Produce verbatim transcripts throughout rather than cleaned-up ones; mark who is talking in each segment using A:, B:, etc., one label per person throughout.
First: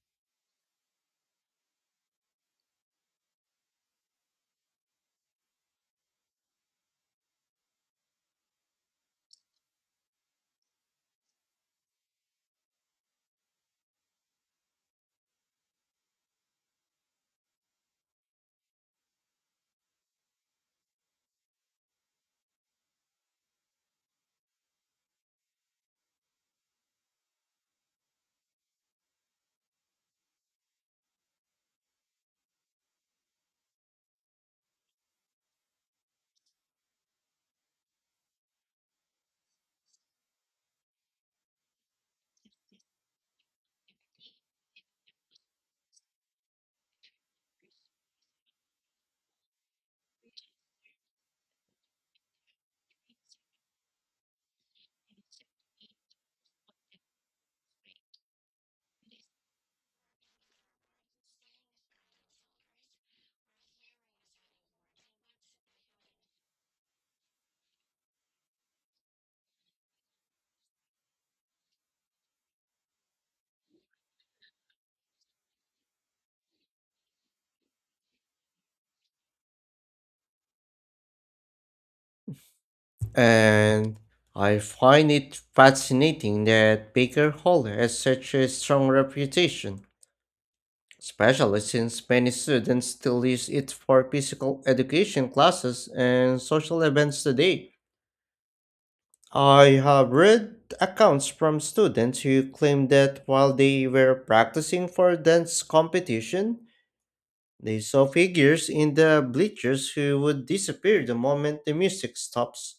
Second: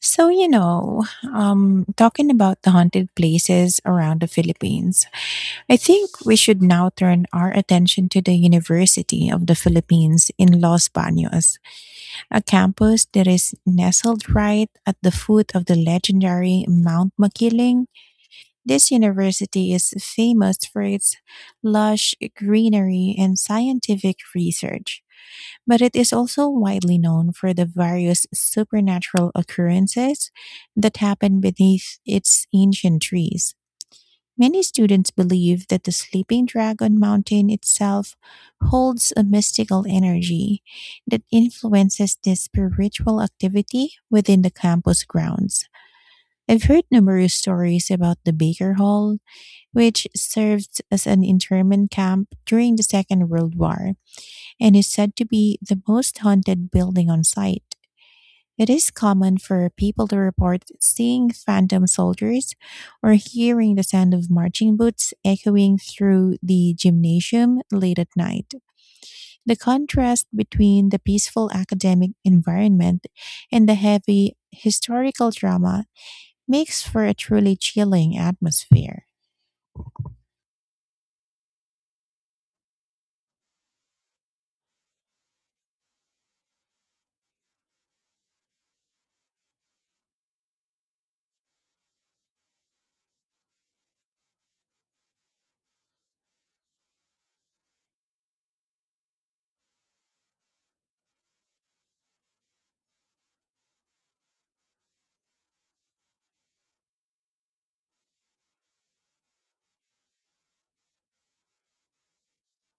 A: So, you know, um, talking about the haunted places around the Philippines, I think we should now turn our attention to the University of the Philippines in Los Baños, a campus that is nestled right at the foot of the legendary Mount Makiling. This university is famous for its lush greenery and scientific research, but it is also widely known for the various supernatural occurrences that happen beneath its ancient trees. Many students believe that the sleeping dragon mountain itself holds a mystical energy that influences this spiritual activity within the campus grounds. I've heard numerous stories about the Baker Hall, which served as an internment camp during the Second World War and is said to be the most haunted building on site. It is common for people to report seeing phantom soldiers or hearing the sound of marching boots echoing through the gymnasium late at night. The contrast between the peaceful academic environment and the heavy historical drama makes for a truly chilling atmosphere.
B: And I find it fascinating that Baker Hall has such a strong reputation, especially since many students still use it for physical education classes and social events today. I have read accounts from students who claim that while they were practicing for dance competition, they saw figures in the bleachers who would disappear the moment the music stops.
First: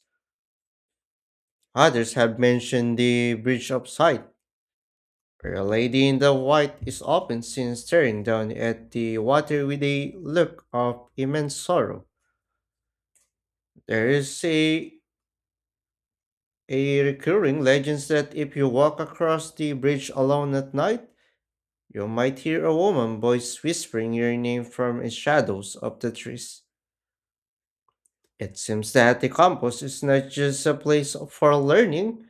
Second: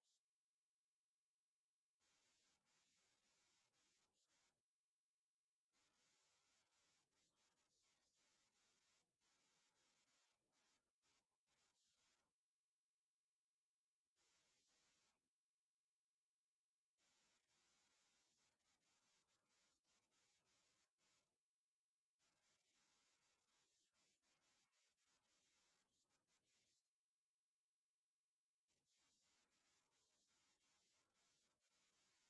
B: Others have mentioned the Bridge of Sight where a lady in the white is often seen staring down at the water with a look of immense sorrow. There is a, a recurring legend that if you walk across the bridge alone at night, you might hear a woman's voice whispering your name from the shadows of the trees. It seems that the campus is not just a place for learning,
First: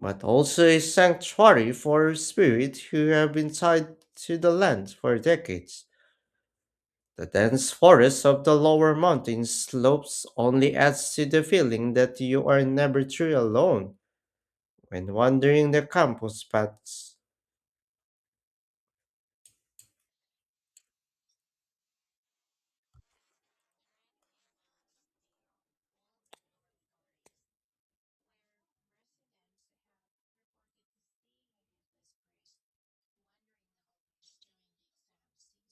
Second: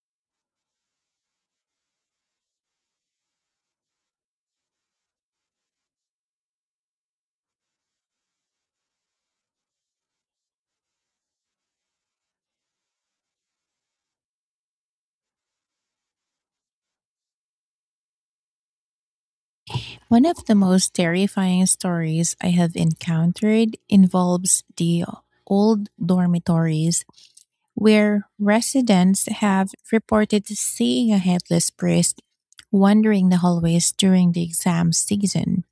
B: but also a sanctuary for spirits who have been tied to the land for decades. The dense forests of the lower mountain slopes only adds to the feeling that you are never truly alone. When wandering the campus paths,
A: One of the most terrifying stories I have encountered involves the old dormitories, where residents have reported seeing a headless priest wandering the hallways during the exam season.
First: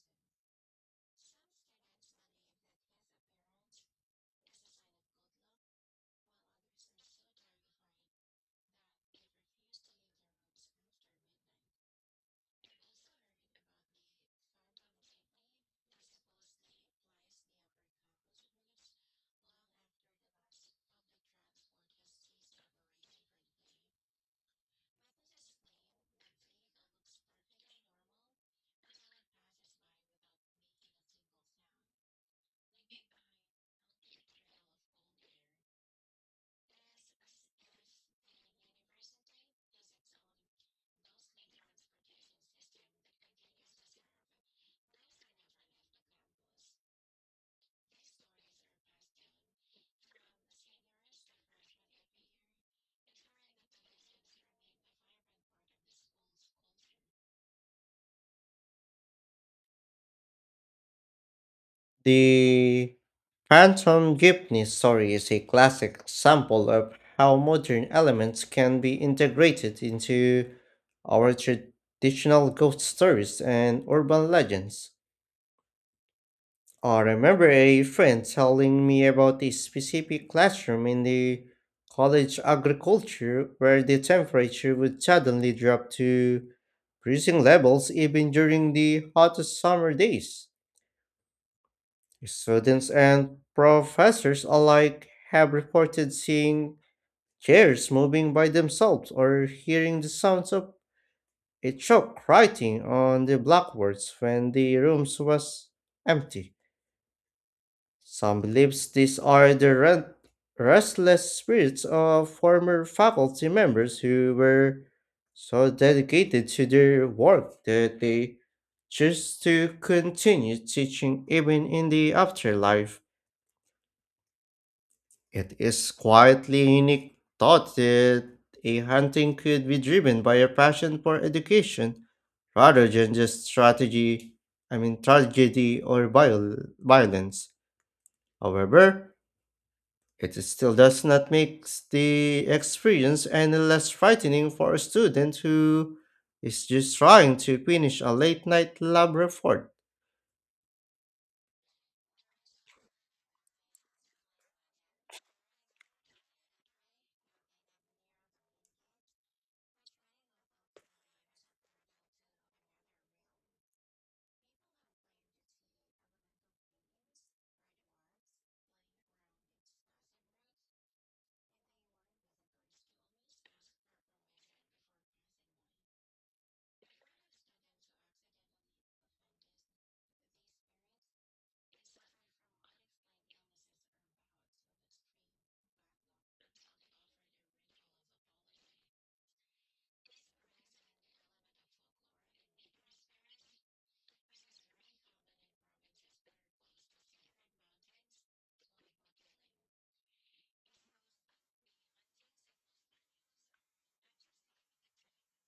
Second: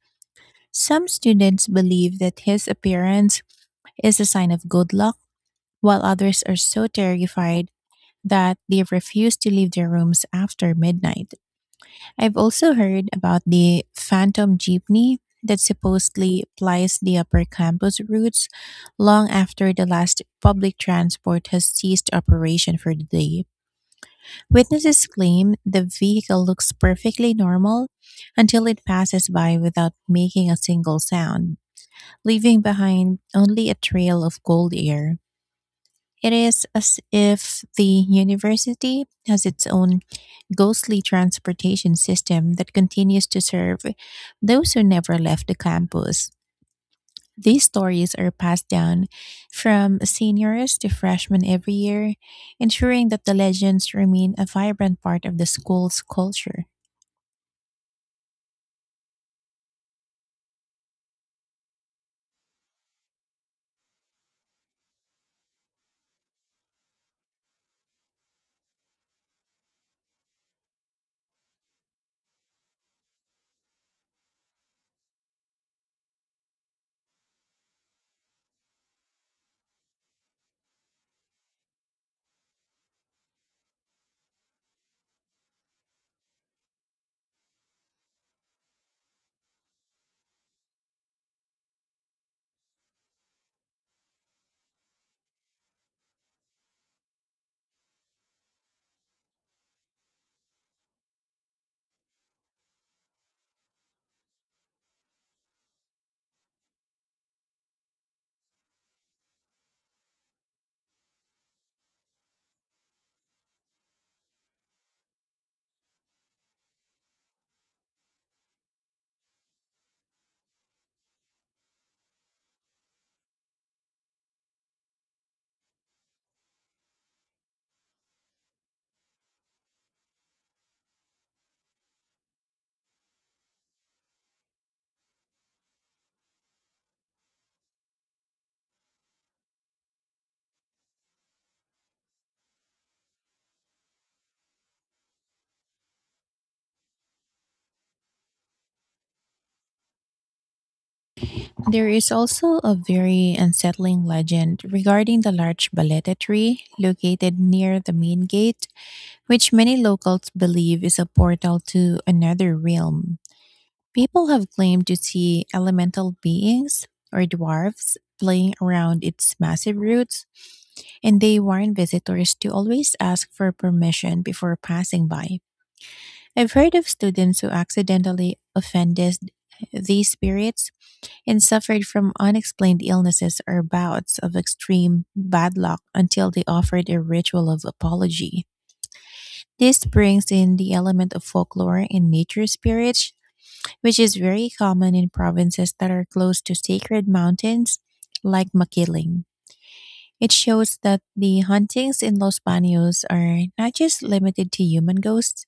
A: Some students believe that his appearance is a sign of good luck, while others are so terrified that they refuse to leave their rooms after midnight. I've also heard about the Phantom Jeepney that supposedly plies the upper campus routes long after the last public transport has ceased operation for the day. Witnesses claim the vehicle looks perfectly normal until it passes by without making a single sound, leaving behind only a trail of cold air. It is as if the university has its own ghostly transportation system that continues to serve those who never left the campus. These stories are passed down from seniors to freshmen every year, ensuring that the legends remain a vibrant part of the school's culture.
B: the Phantom Jeepney story is a classic example of how modern elements can be integrated into our traditional ghost stories and urban legends. Uh, I remember a friend telling me about a specific classroom in the college agriculture where the temperature would suddenly drop to freezing levels even during the hottest summer days. Students and professors alike have reported seeing chairs moving by themselves or hearing the sounds of a chalk writing on the blackboards when the rooms was empty. Some believes these are the re- restless spirits of former faculty members who were so dedicated to their work that they choose to continue teaching even in the afterlife. It is quietly unique thought that a hunting could be driven by a passion for education rather than just strategy, I mean tragedy or viol- violence. However, it still does not make the experience any less frightening for a student who is just trying to finish a late night lab report.
A: There is also a very unsettling legend regarding the large baleta tree located near the main gate, which many locals believe is a portal to another realm. People have claimed to see elemental beings or dwarfs playing around its massive roots, and they warn visitors to always ask for permission before passing by. I've heard of students who accidentally offended these spirits and suffered from unexplained illnesses or bouts of extreme bad luck until they offered a ritual of apology. This brings in the element of folklore and nature spirits, which is very common in provinces that are close to sacred mountains, like Makiling. It shows that the hauntings in Los Baños are not just limited to human ghosts,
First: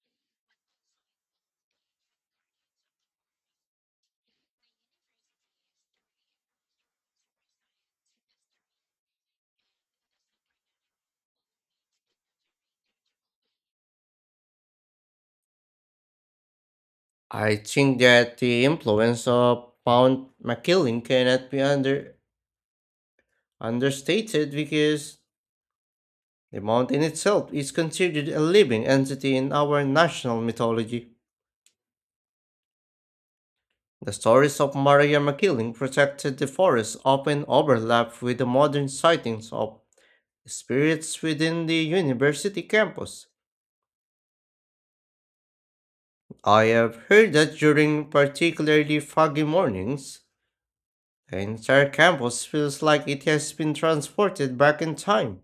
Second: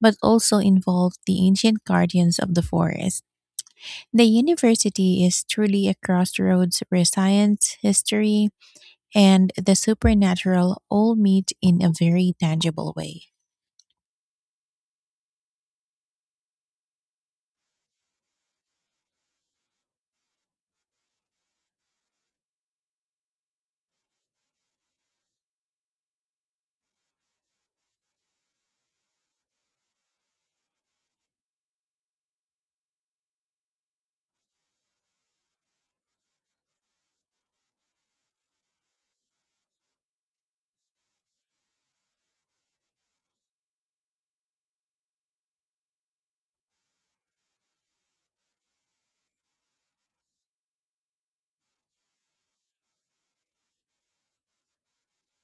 A: but also involve the ancient guardians of the forest. The university is truly a crossroads where science, history, and the supernatural all meet in a very tangible way.
B: I think that the influence of Mount McKinley cannot be under, understated because the mountain itself is considered a living entity in our national mythology. The stories of Maria McKinley protected the forest often overlap with the modern sightings of spirits within the university campus. I have heard that during particularly foggy mornings, the entire campus feels like it has been transported back in time,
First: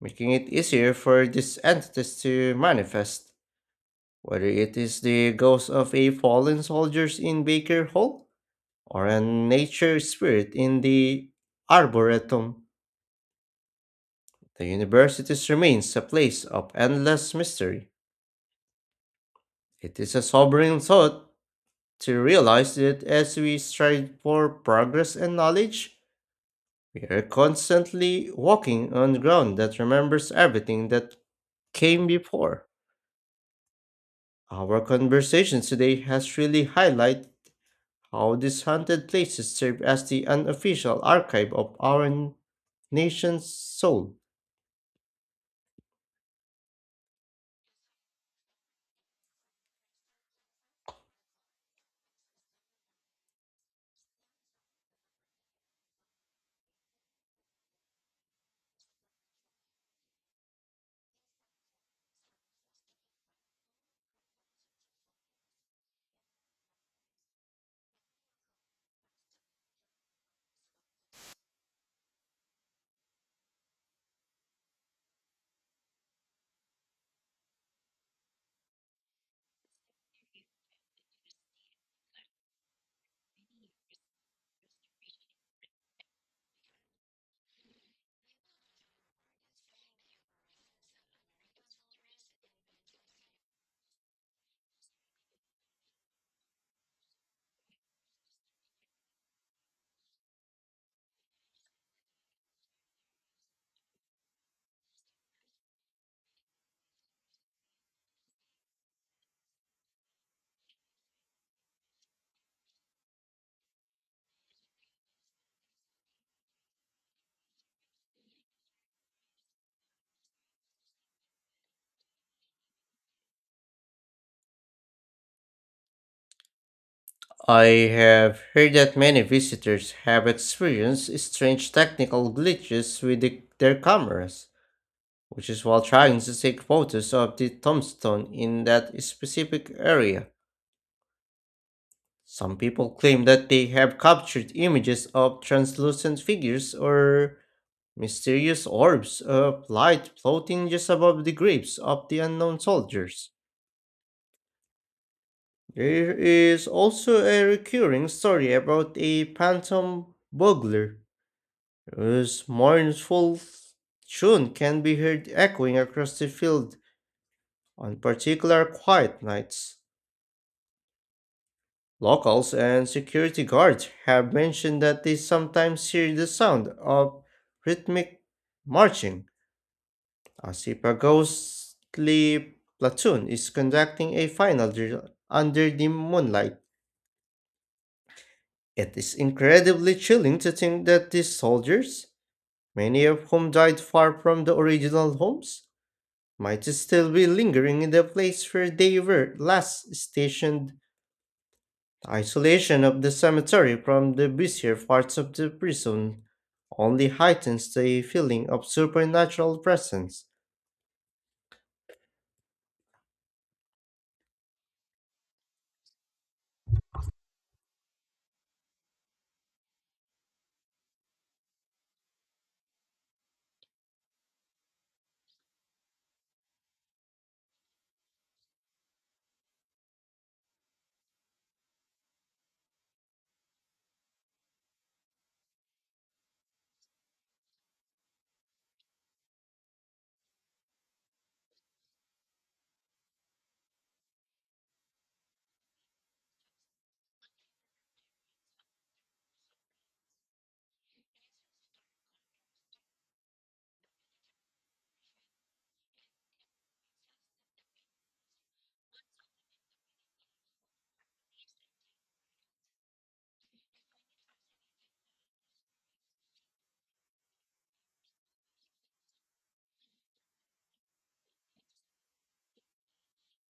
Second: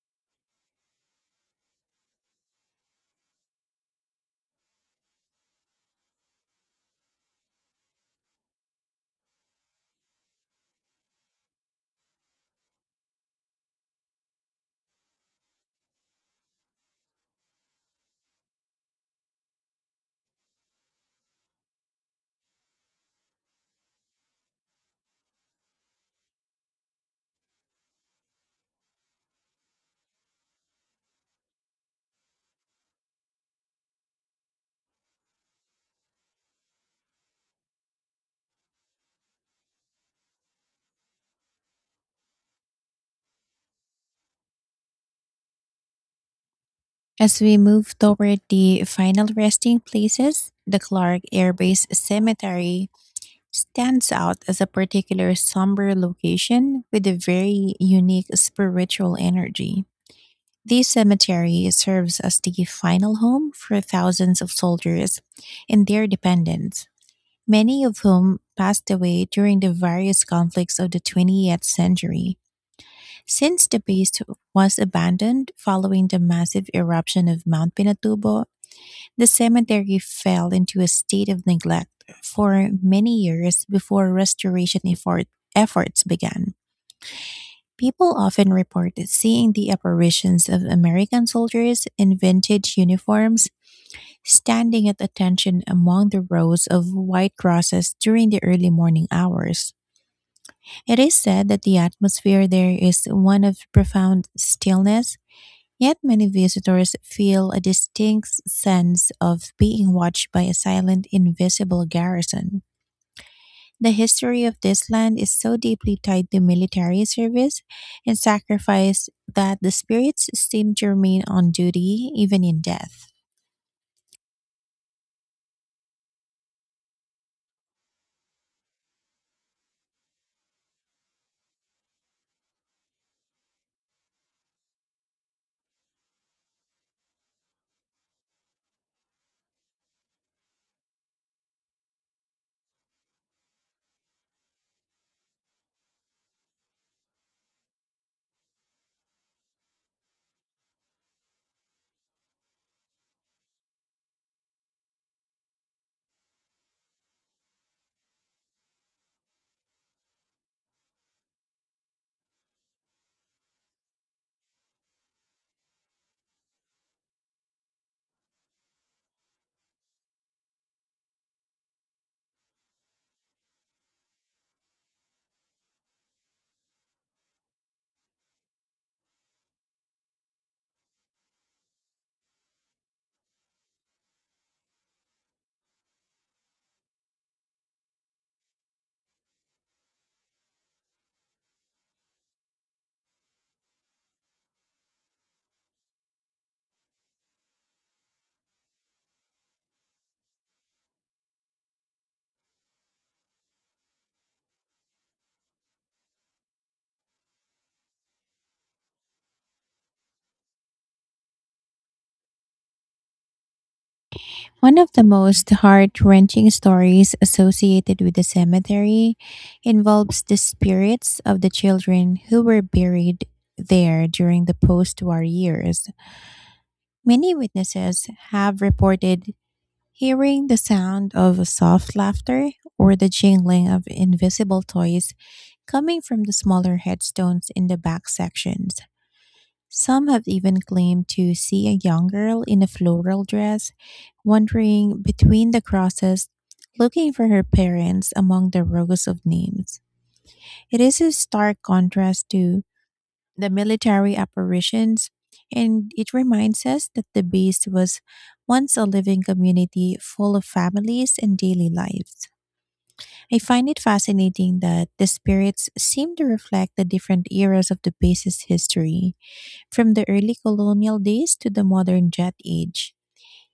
B: making it easier for these entities to manifest. Whether it is the ghost of a fallen soldiers in Baker Hall or a nature spirit in the Arboretum, the university's remains a place of endless mystery. It is a sobering thought to realize that as we strive for progress and knowledge, we are constantly walking on ground that remembers everything that came before. Our conversation today has really highlighted how these haunted places serve as the unofficial archive of our n- nation's soul.
A: As we move toward the final resting places, the Clark Air Base Cemetery stands out as a particular somber location with a very unique spiritual energy. This cemetery serves as the final home for thousands of soldiers and their dependents, many of whom passed away during the various conflicts of the twentieth century. Since the base was abandoned following the massive eruption of Mount Pinatubo, the cemetery fell into a state of neglect for many years before restoration effort, efforts began. People often report seeing the apparitions of American soldiers in vintage uniforms standing at attention among the rows of white crosses during the early morning hours. It is said that the atmosphere there is one of profound stillness. Yet many visitors feel a distinct sense of being watched by a silent, invisible garrison. The history of this land is so deeply tied to military service and sacrifice that the spirits seem to remain on duty even in death.
B: I have heard that many visitors have experienced strange technical glitches with the- their cameras which is while trying to take photos of the tombstone in that specific area. Some people claim that they have captured images of translucent figures or mysterious orbs of light floating just above the graves of the unknown soldiers. There is also a recurring story about a phantom burglar whose mournful tune can be heard echoing across the field on particular quiet nights. Locals and security guards have mentioned that they sometimes hear the sound of rhythmic marching, as if a ghostly platoon is conducting a final drill under the moonlight. It is incredibly chilling to think that these soldiers, many of whom died far from the original homes, might still be lingering in the place where they were last stationed. The isolation of the cemetery from the busier parts of the prison only heightens the feeling of supernatural presence.
A: One of the most heart wrenching stories associated with the cemetery involves the spirits of the children who were buried there during the post war years. Many witnesses have reported hearing the sound of soft laughter or the jingling of invisible toys coming from the smaller headstones in the back sections. Some have even claimed to see a young girl in a floral dress wandering between the crosses, looking for her parents among the rows of names. It is a stark contrast to the military apparitions, and it reminds us that the base was once a living community full of families and daily lives. I find it fascinating that the spirits seem to reflect the different eras of the base's history, from the early colonial days to the modern jet age.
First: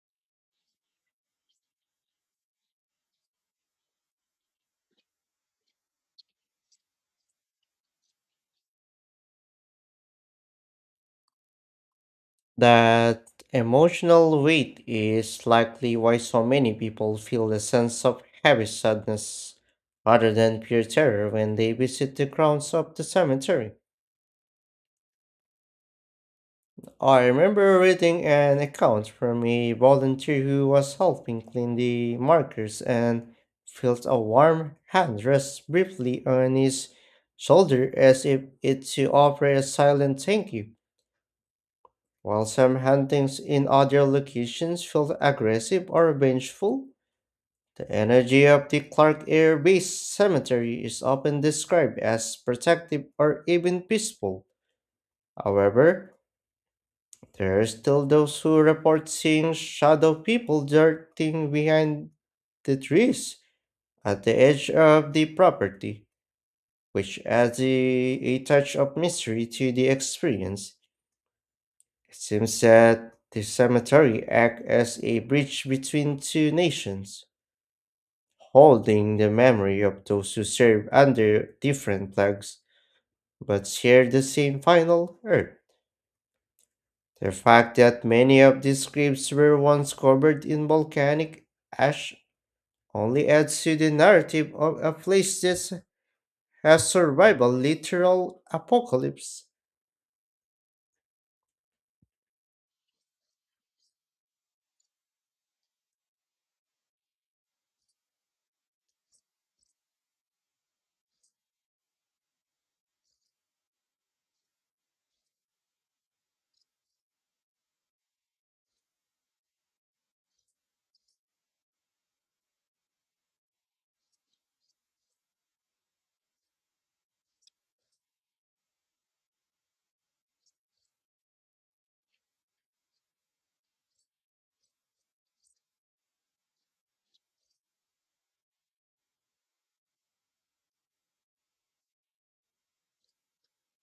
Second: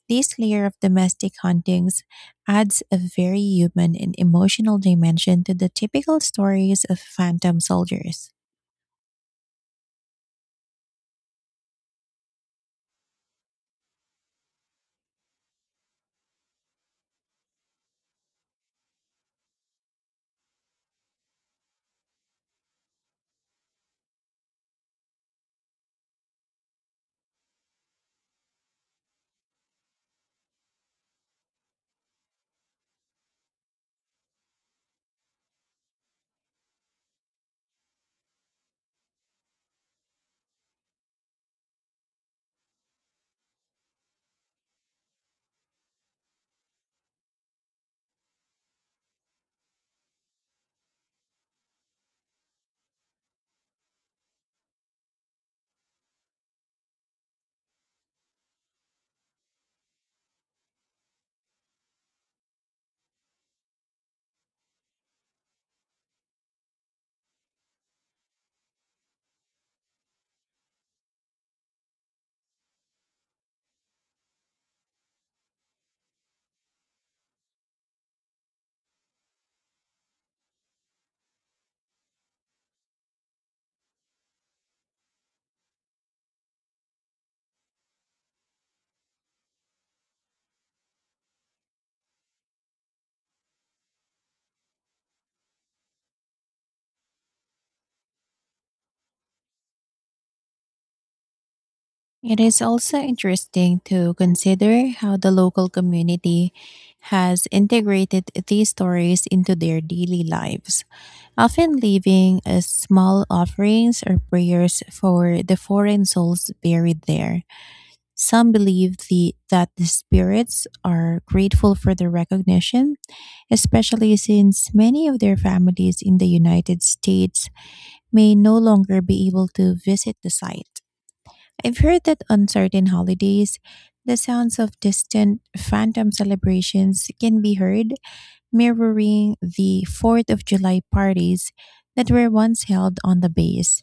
A: This layer of domestic hauntings adds a very human and emotional dimension to the typical stories of phantom soldiers.
B: That emotional weight is likely why so many people feel a sense of heavy sadness rather than pure terror when they visit the grounds of the cemetery. I remember reading an account from a volunteer who was helping clean the markers and felt a warm hand rest briefly on his shoulder as if it to offer a silent thank you. While some hauntings in other locations felt aggressive or vengeful, the energy of the Clark Air Base Cemetery is often described as protective or even peaceful. However, there are still those who report seeing shadow people darting behind the trees at the edge of the property, which adds a, a touch of mystery to the experience. It seems that the cemetery acts as a bridge between two nations, holding the memory of those who serve under different flags but share the same final earth. The fact that many of these graves were once covered in volcanic ash only adds to the narrative of a place that has survived a literal apocalypse.
A: It is also interesting to consider how the local community has integrated these stories into their daily lives, often leaving as small offerings or prayers for the foreign souls buried there. Some believe the, that the spirits are grateful for the recognition, especially since many of their families in the United States may no longer be able to visit the site. I've heard that on certain holidays, the sounds of distant phantom celebrations can be heard, mirroring the fourth of July parties that were once held on the base.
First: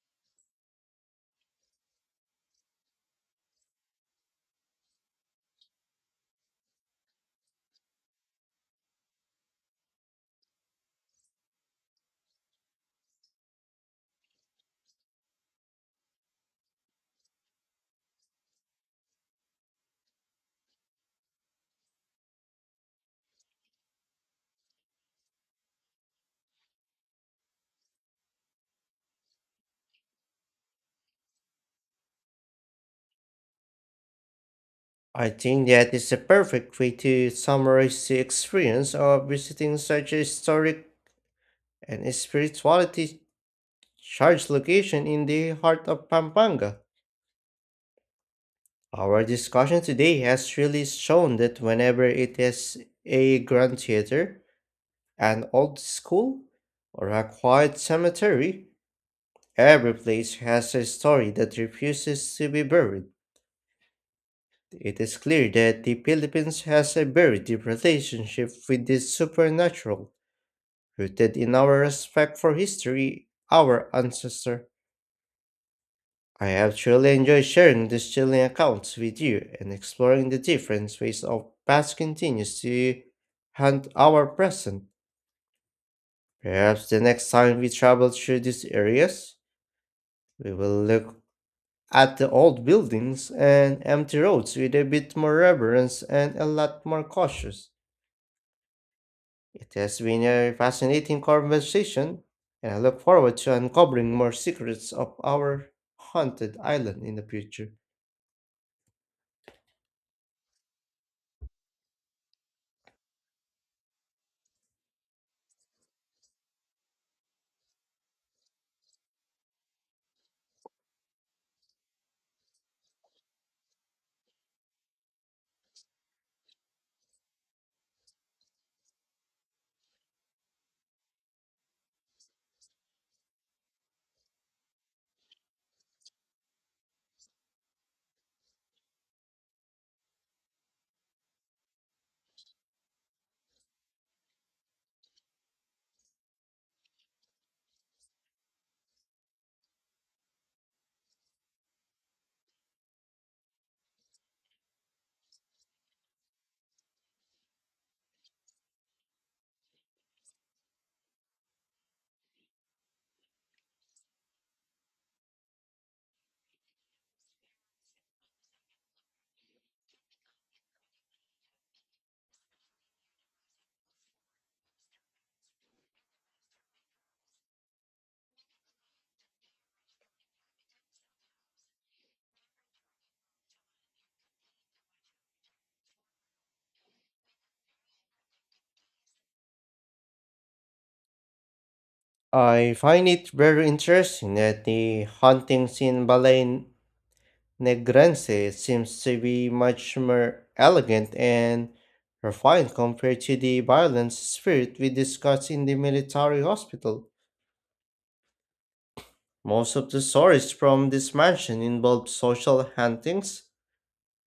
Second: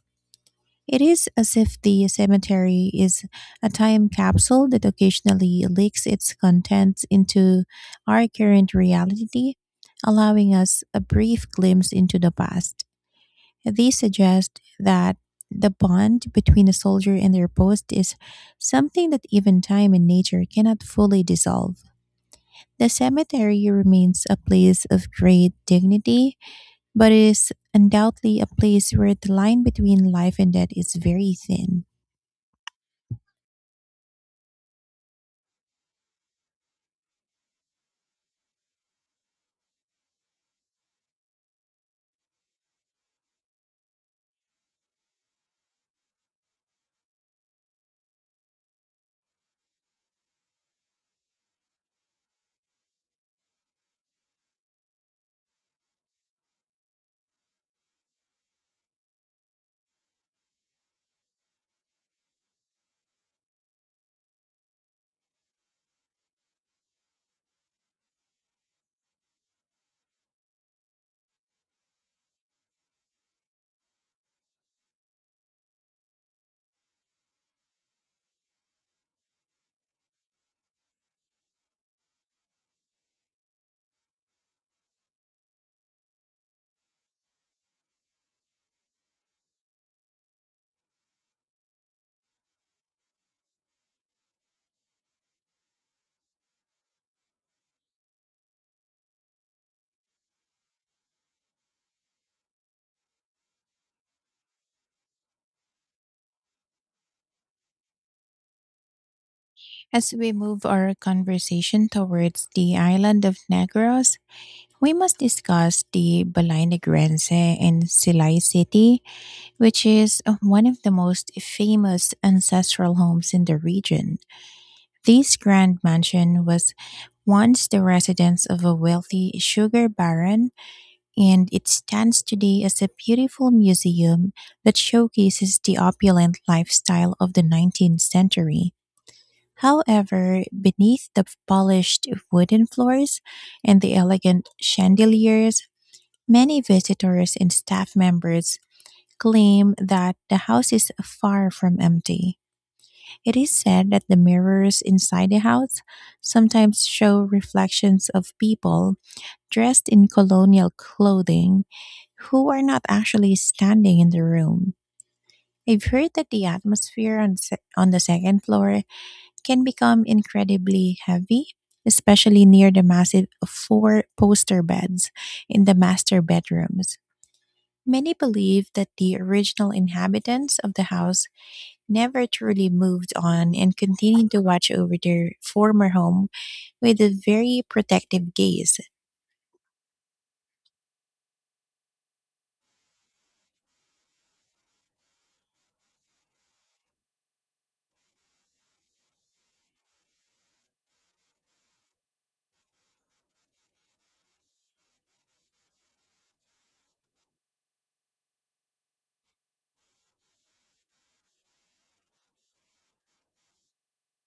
A: It is as if the cemetery is a time capsule that occasionally leaks its contents into our current reality, allowing us a brief glimpse into the past. These suggest that the bond between a soldier and their post is something that even time and nature cannot fully dissolve. The cemetery remains a place of great dignity, but is undoubtedly a place where the line between life and death is very thin.
B: I think that is a perfect way to summarize the experience of visiting such a historic and spirituality charged location in the heart of Pampanga. Our discussion today has really shown that whenever it is a grand theater, an old school, or a quiet cemetery, every place has a story that refuses to be buried. It is clear that the Philippines has a very deep relationship with the supernatural, rooted in our respect for history, our ancestor. I have truly enjoyed sharing these chilling accounts with you and exploring the different ways our past continues to haunt our present. Perhaps the next time we travel through these areas, we will look at the old buildings and empty roads with a bit more reverence and a lot more cautious. It has been a fascinating conversation, and I look forward to uncovering more secrets of our haunted island in the future.
A: As we move our conversation towards the island of Negros, we must discuss the Balay Negrense in Silay City, which is uh, one of the most famous ancestral homes in the region. This grand mansion was once the residence of a wealthy sugar baron, and it stands today as a beautiful museum that showcases the opulent lifestyle of the nineteenth century. However, beneath the polished wooden floors and the elegant chandeliers, many visitors and staff members claim that the house is far from empty. It is said that the mirrors inside the house sometimes show reflections of people dressed in colonial clothing who are not actually standing in the room. I've heard that the atmosphere on, se- on the second floor can become incredibly heavy, especially near the massive four poster beds in the master bedrooms. Many believe that the original inhabitants of the house never truly moved on and continued to watch over their former home with a very protective gaze.
B: I find it very interesting that the haunting in Balay Negrense seems to be much more elegant and refined compared to the violent spirit we discussed in the military hospital. Most of the stories from this mansion involve social hauntings,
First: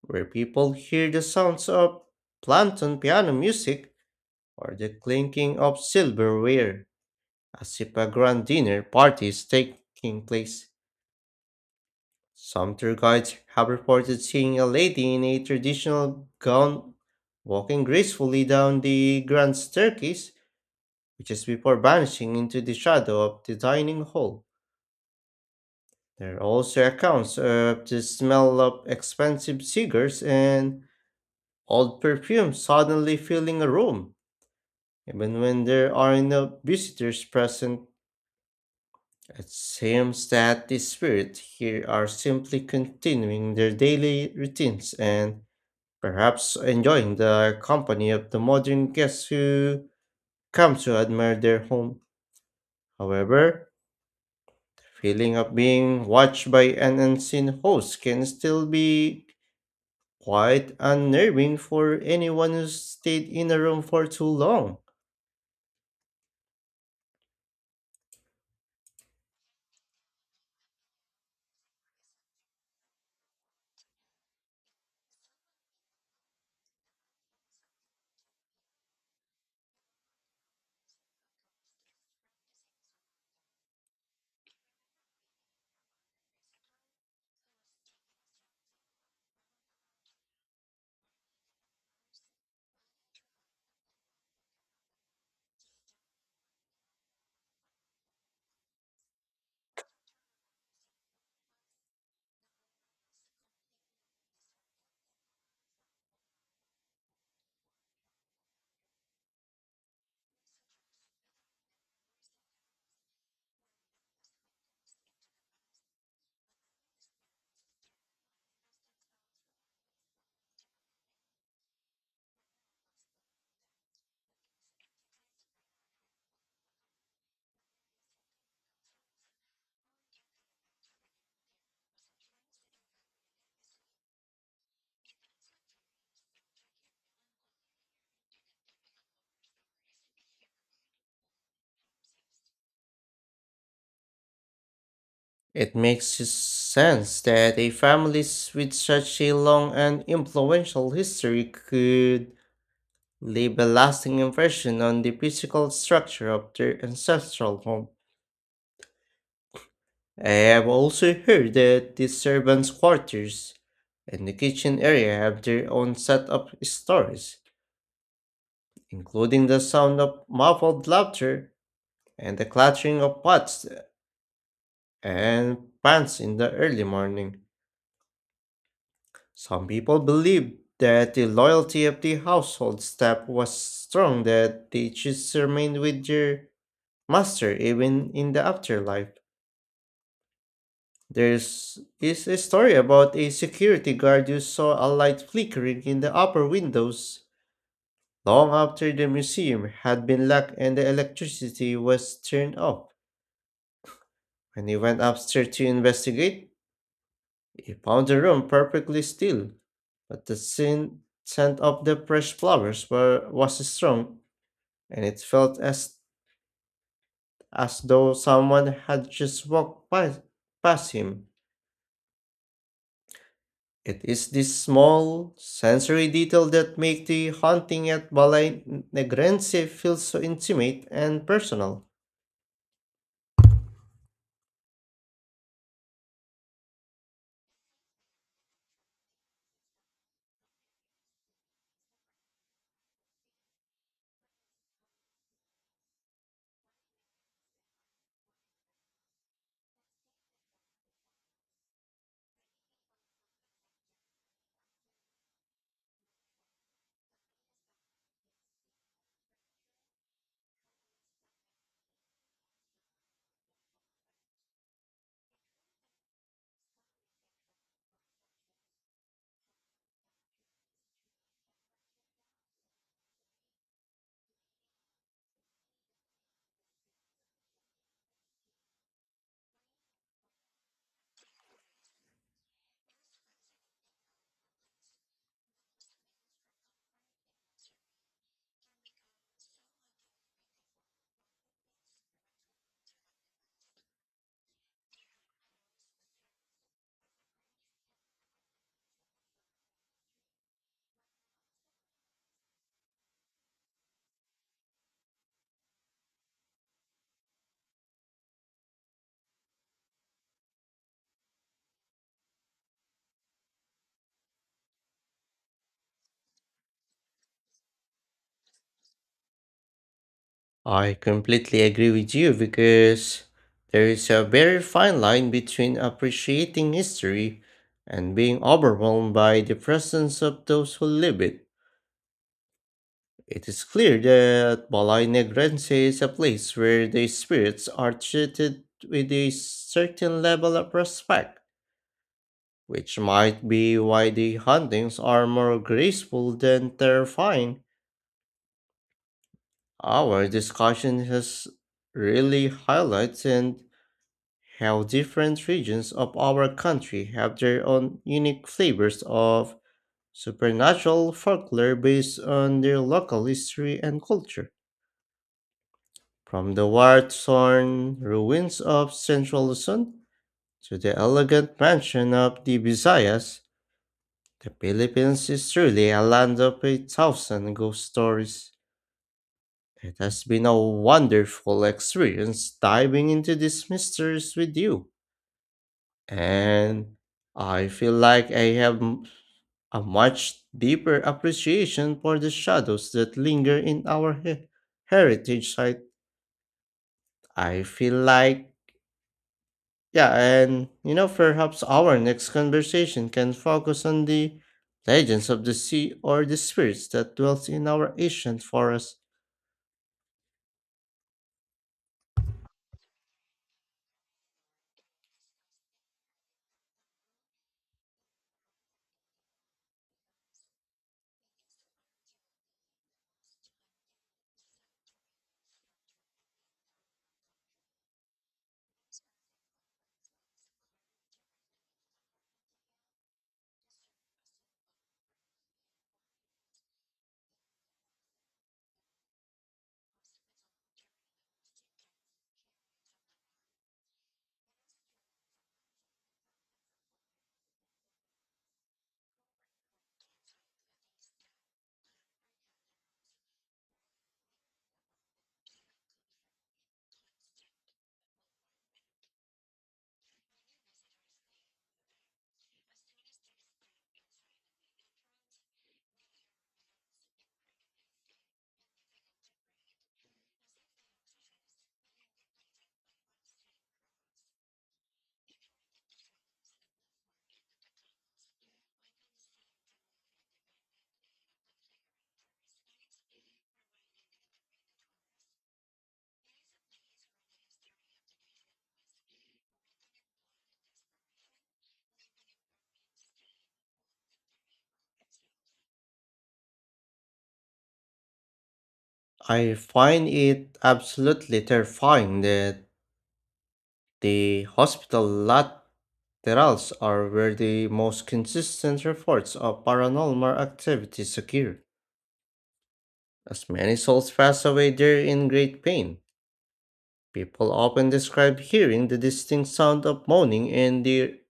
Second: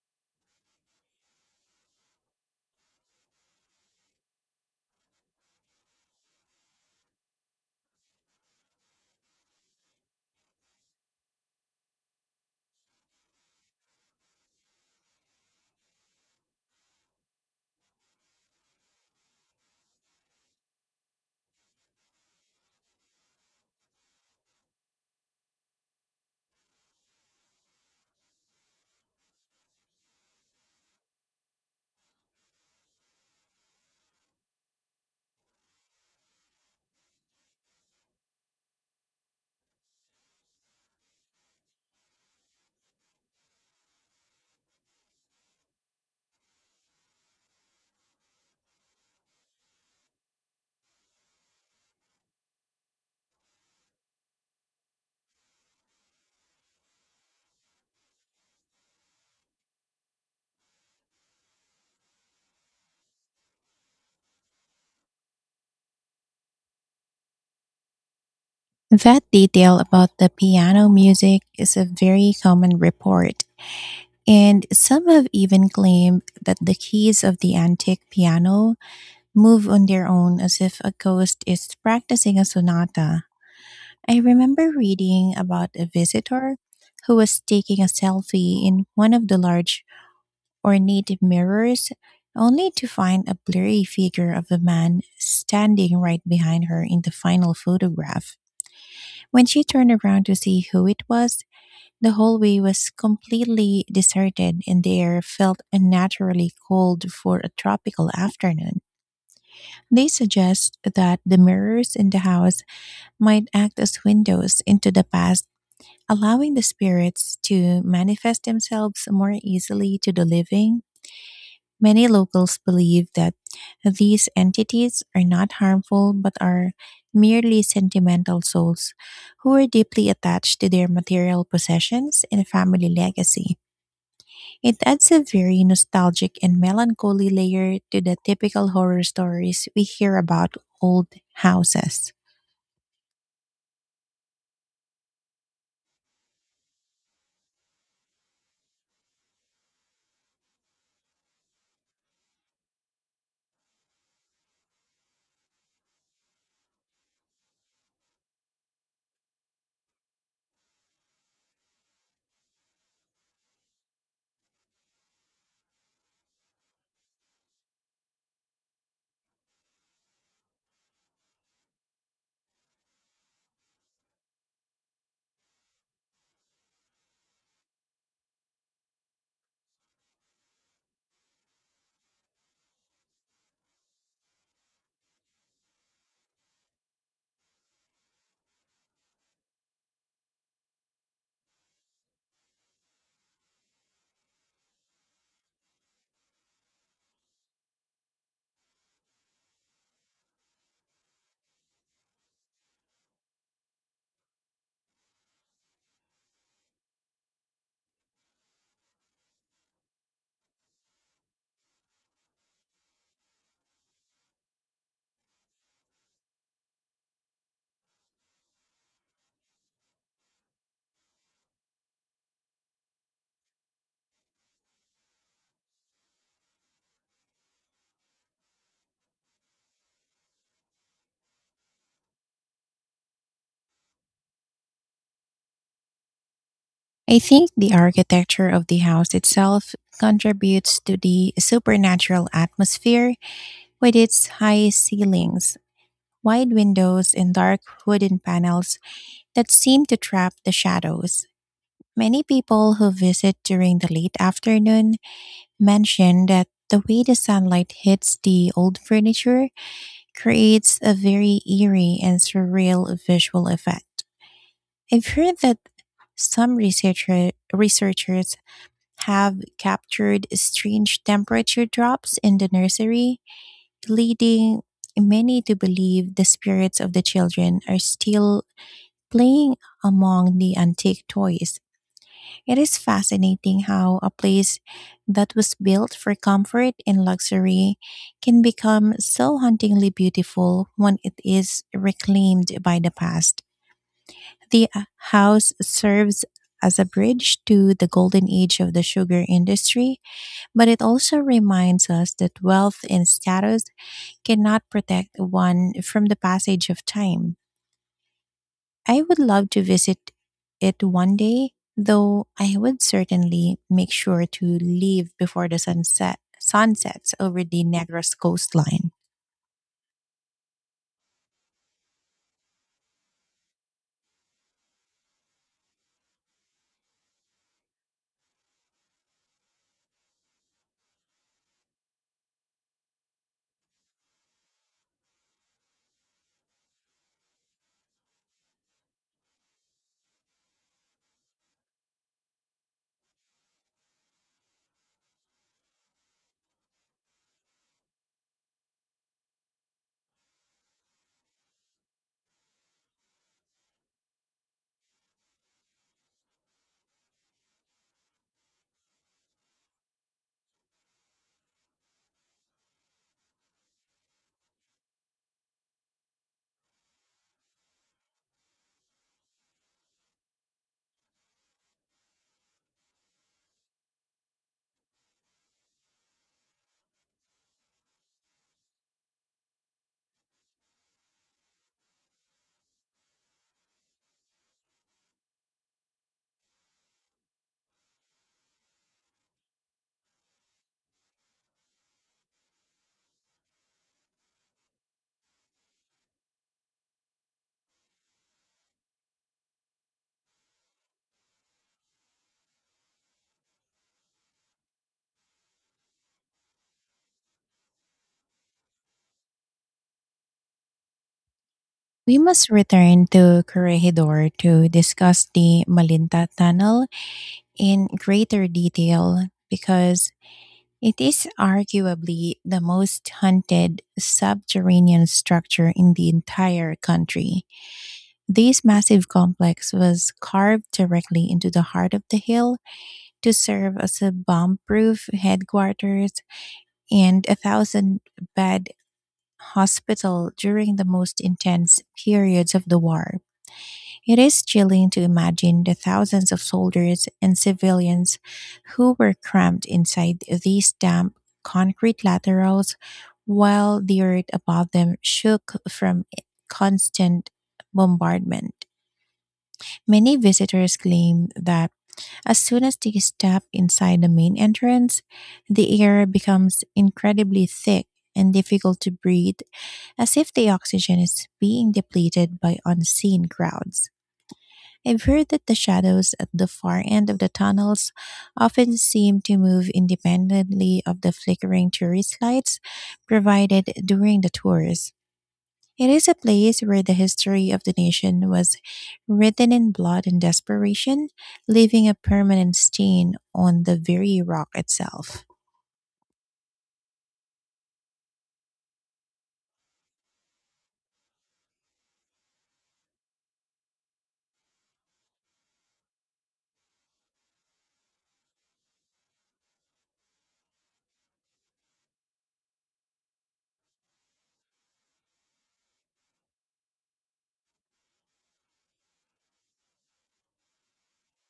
B: where people hear the sounds of plankton piano music or the clinking of silverware, as if a grand dinner party is taking place. Some tour guides have reported seeing a lady in a traditional gown walking gracefully down the grand staircase, which is before vanishing into the shadow of the dining hall. There are also accounts uh, of the smell of expensive cigars and old perfume suddenly filling a room, even when there are no visitors present. It seems that the spirits here are simply continuing their daily routines and perhaps enjoying the company of the modern guests who come to admire their home. However, the feeling of being watched by an unseen host can still be quite unnerving for anyone who's stayed in a room for too long.
A: That detail about the piano music is a very common report, and some have even claimed that the keys of the antique piano move on their own as if a ghost is practicing a sonata. I remember reading about a visitor who was taking a selfie in one of the large or native mirrors, only to find a blurry figure of a man standing right behind her in the final photograph. When she turned around to see who it was, the hallway was completely deserted and the air felt unnaturally cold for a tropical afternoon. They suggest that the mirrors in the house might act as windows into the past, allowing the spirits to manifest themselves more easily to the living. Many locals believe that these entities are not harmful, but are merely sentimental souls who are deeply attached to their material possessions and family legacy. It adds a very nostalgic and melancholy layer to the typical horror stories we hear about old houses.
B: It makes s- sense that a family s- with such a long and influential history could leave a lasting impression on the physical structure of their ancestral home. I have also heard that the servants' quarters and the kitchen area have their own set of stories, including the sound of muffled laughter and the clattering of pots and pants in the early morning. Some people believed that the loyalty of the household staff was strong that they choose to remain with their master even in the afterlife. There is is a story about a security guard who saw a light flickering in the upper windows long after the museum had been locked and the electricity was turned off. When he went upstairs to investigate, he found the room perfectly still, but the scent, scent of the fresh flowers were, was strong, and it felt as, as though someone had just walked by, past him. It is this small sensory detail that make the haunting at Balay Negrense feel so intimate and personal.
A: I think the architecture of the house itself contributes to the supernatural atmosphere, with its high ceilings, wide windows and dark wooden panels that seem to trap the shadows. Many people who visit during the late afternoon mention that the way the sunlight hits the old furniture creates a very eerie and surreal visual effect. I've heard that some researcher, researchers have captured strange temperature drops in the nursery, leading many to believe the spirits of the children are still playing among the antique toys. It is fascinating how a place that was built for comfort and luxury can become so hauntingly beautiful when it is reclaimed by the past. The uh, house serves as a bridge to the golden age of the sugar industry, but it also reminds us that wealth and status cannot protect one from the passage of time. I would love to visit it one day, though I would certainly make sure to leave before the sunset sunsets over the Negros coastline.
B: I completely agree with you because there is a very fine line between appreciating history and being overwhelmed by the presence of those who live it. It is clear that Balay Negrense is a place where the spirits are treated with a certain level of respect, which might be why the hauntings are more graceful than terrifying. Our discussion has really highlighted how different regions of our country have their own unique flavors of supernatural folklore based on their local history and culture. From the war torn ruins of central Luzon to the elegant mansion of the Visayas, the Philippines is truly a land of a thousand ghost stories. It has been a wonderful experience diving into these mysteries with you. And I feel like I have m- a much deeper appreciation for the shadows that linger in our he- heritage site. I feel like, yeah, and you know, perhaps our next conversation can focus on the legends of the sea or the spirits that dwells in our ancient forest.
A: We must return to Corregidor to discuss the Malinta Tunnel in greater detail, because it is arguably the most hunted subterranean structure in the entire country. This massive complex was carved directly into the heart of the hill to serve as a bomb proof headquarters and a thousand bed hospital during the most intense periods of the war. It is chilling to imagine the thousands of soldiers and civilians who were cramped inside these damp concrete laterals while the earth above them shook from constant bombardment. Many visitors claim that as soon as they step inside the main entrance, the air becomes incredibly thick and difficult to breathe, as if the oxygen is being depleted by unseen crowds. I've heard that the shadows at the far end of the tunnels often seem to move independently of the flickering tourist lights provided during the tours. It is a place where the history of the nation was written in blood and desperation, leaving a permanent stain on the very rock itself.
B: I find it absolutely terrifying that the hospital laterals are where the most consistent reports of paranormal activities occur. As many souls pass away there in great pain, people often describe hearing the distinct sound of moaning and the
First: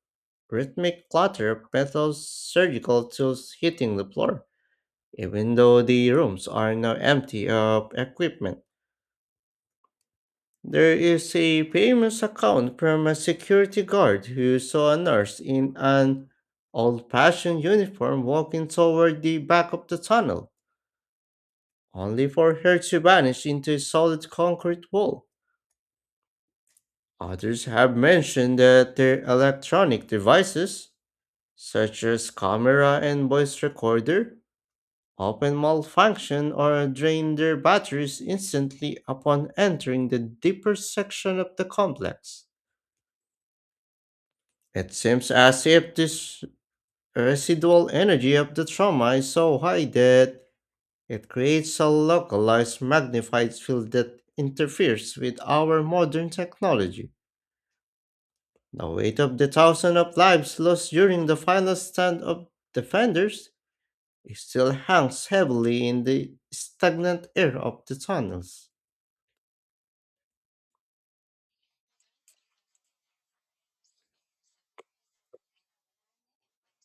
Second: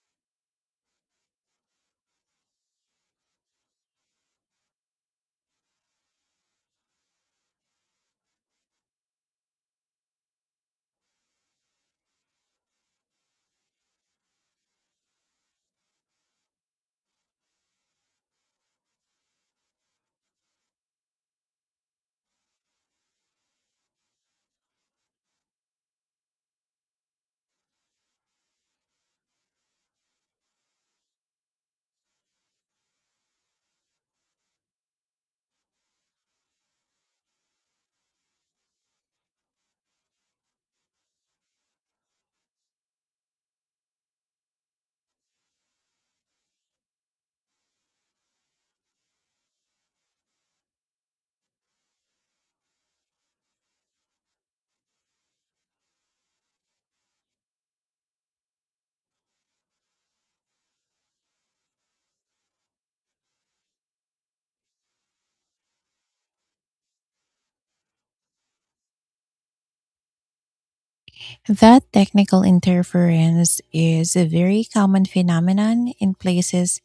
B: rhythmic clatter of metal surgical tools hitting the floor, even though the rooms are now empty of equipment. There is a famous account from a security guard who saw a nurse in an old fashioned uniform walking toward the back of the tunnel, only for her to vanish into a solid concrete wall. Others have mentioned that their electronic devices, such as camera and voice recorder, often malfunction or drain their batteries instantly upon entering the deeper section of the complex. It seems as if this residual energy of the trauma is so high that it creates a localized magnified field that interferes with our modern technology. The weight of the thousands of lives lost during the final stand of defenders still hangs heavily in the stagnant air of the tunnels.
A: That technical interference is a very common phenomenon in places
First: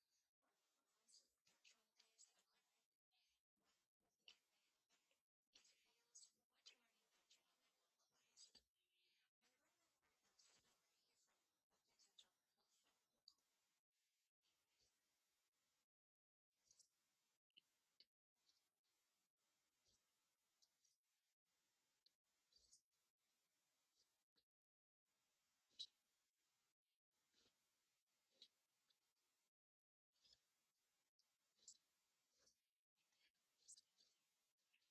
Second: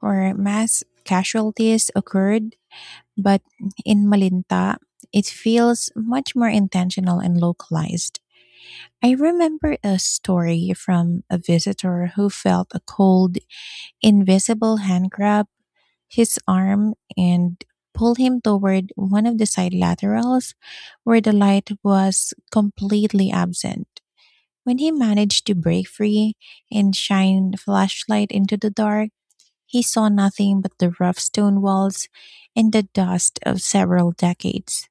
A: where mass casualties occurred, but in Malinta, it feels much more intentional and localized. I remember a story from a visitor who felt a cold, invisible hand grab his arm and pulled him toward one of the side laterals, where the light was completely absent. When he managed to break free and shine the flashlight into the dark, he saw nothing but the rough stone walls and the dust of several decades.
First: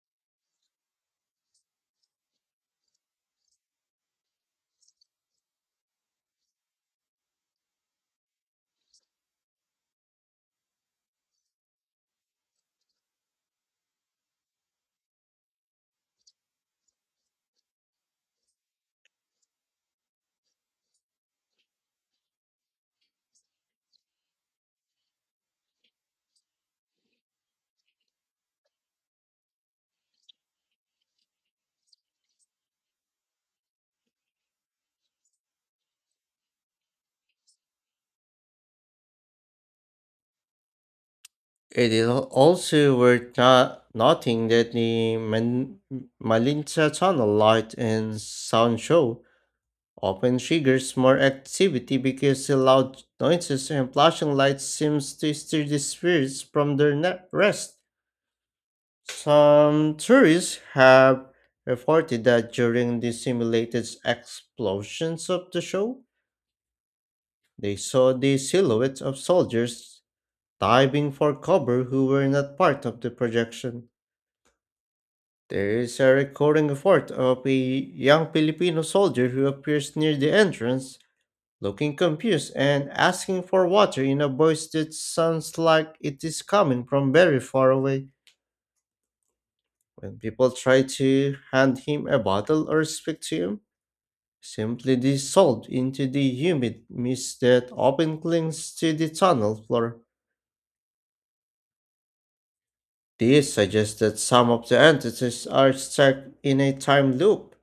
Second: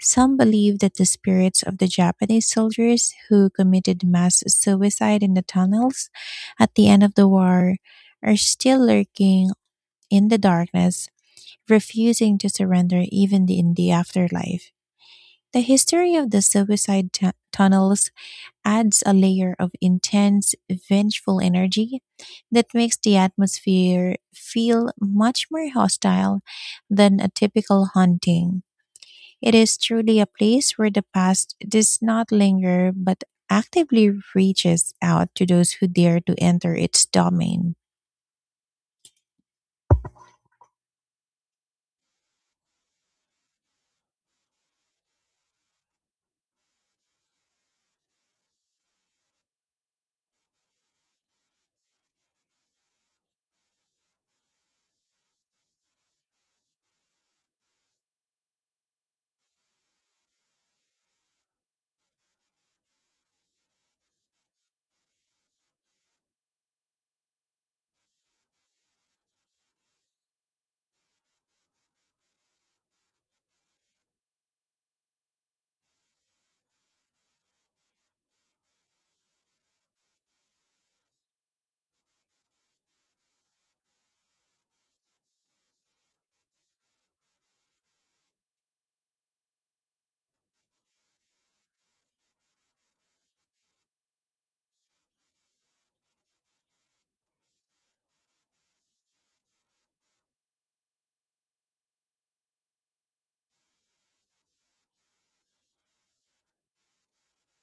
A: Some believe that the spirits of the Japanese soldiers who committed mass suicide in the tunnels at the end of the war are still lurking in the darkness, refusing to surrender even in the afterlife. The history of the suicide tu- tunnels adds a layer of intense, vengeful energy that makes the atmosphere feel much more hostile than a typical haunting. It is truly a place where the past does not linger but actively reaches out to those who dare to enter its domain.
B: It is al- also worth no- noting that the Man- Malinta Tunnel light and sound show often triggers more activity because the loud noises and flashing lights seems to stir the spirits from their na- rest. Some tourists have reported that during the simulated explosions of the show, they saw the silhouettes of soldiers diving for cover who were not part of the projection. There is a recording effort of a young Filipino soldier who appears near the entrance looking confused and asking for water in a voice that sounds like it is coming from very far away. When people try to hand him a bottle or speak to him, simply dissolved into the humid mist that often clings to the tunnel floor. This suggests that some of the entities are stuck in a time loop,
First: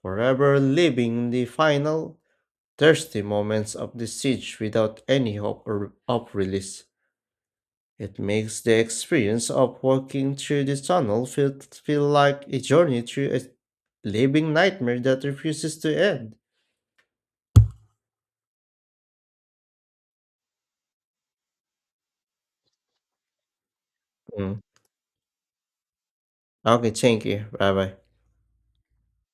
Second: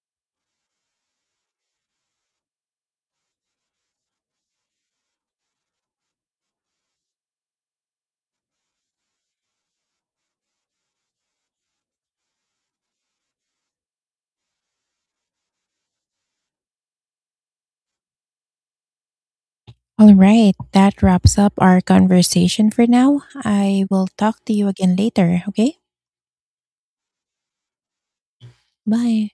B: forever living the final, thirsty moments of the siege without any hope or- of release. It makes the experience of walking through the tunnel feel, feel like a journey through a living nightmare that refuses to end.
A: All right, that wraps up our conversation for now. I will talk to
B: Mm.
A: you again later, okay?
B: Okay, thank you. Bye bye.
A: Bye.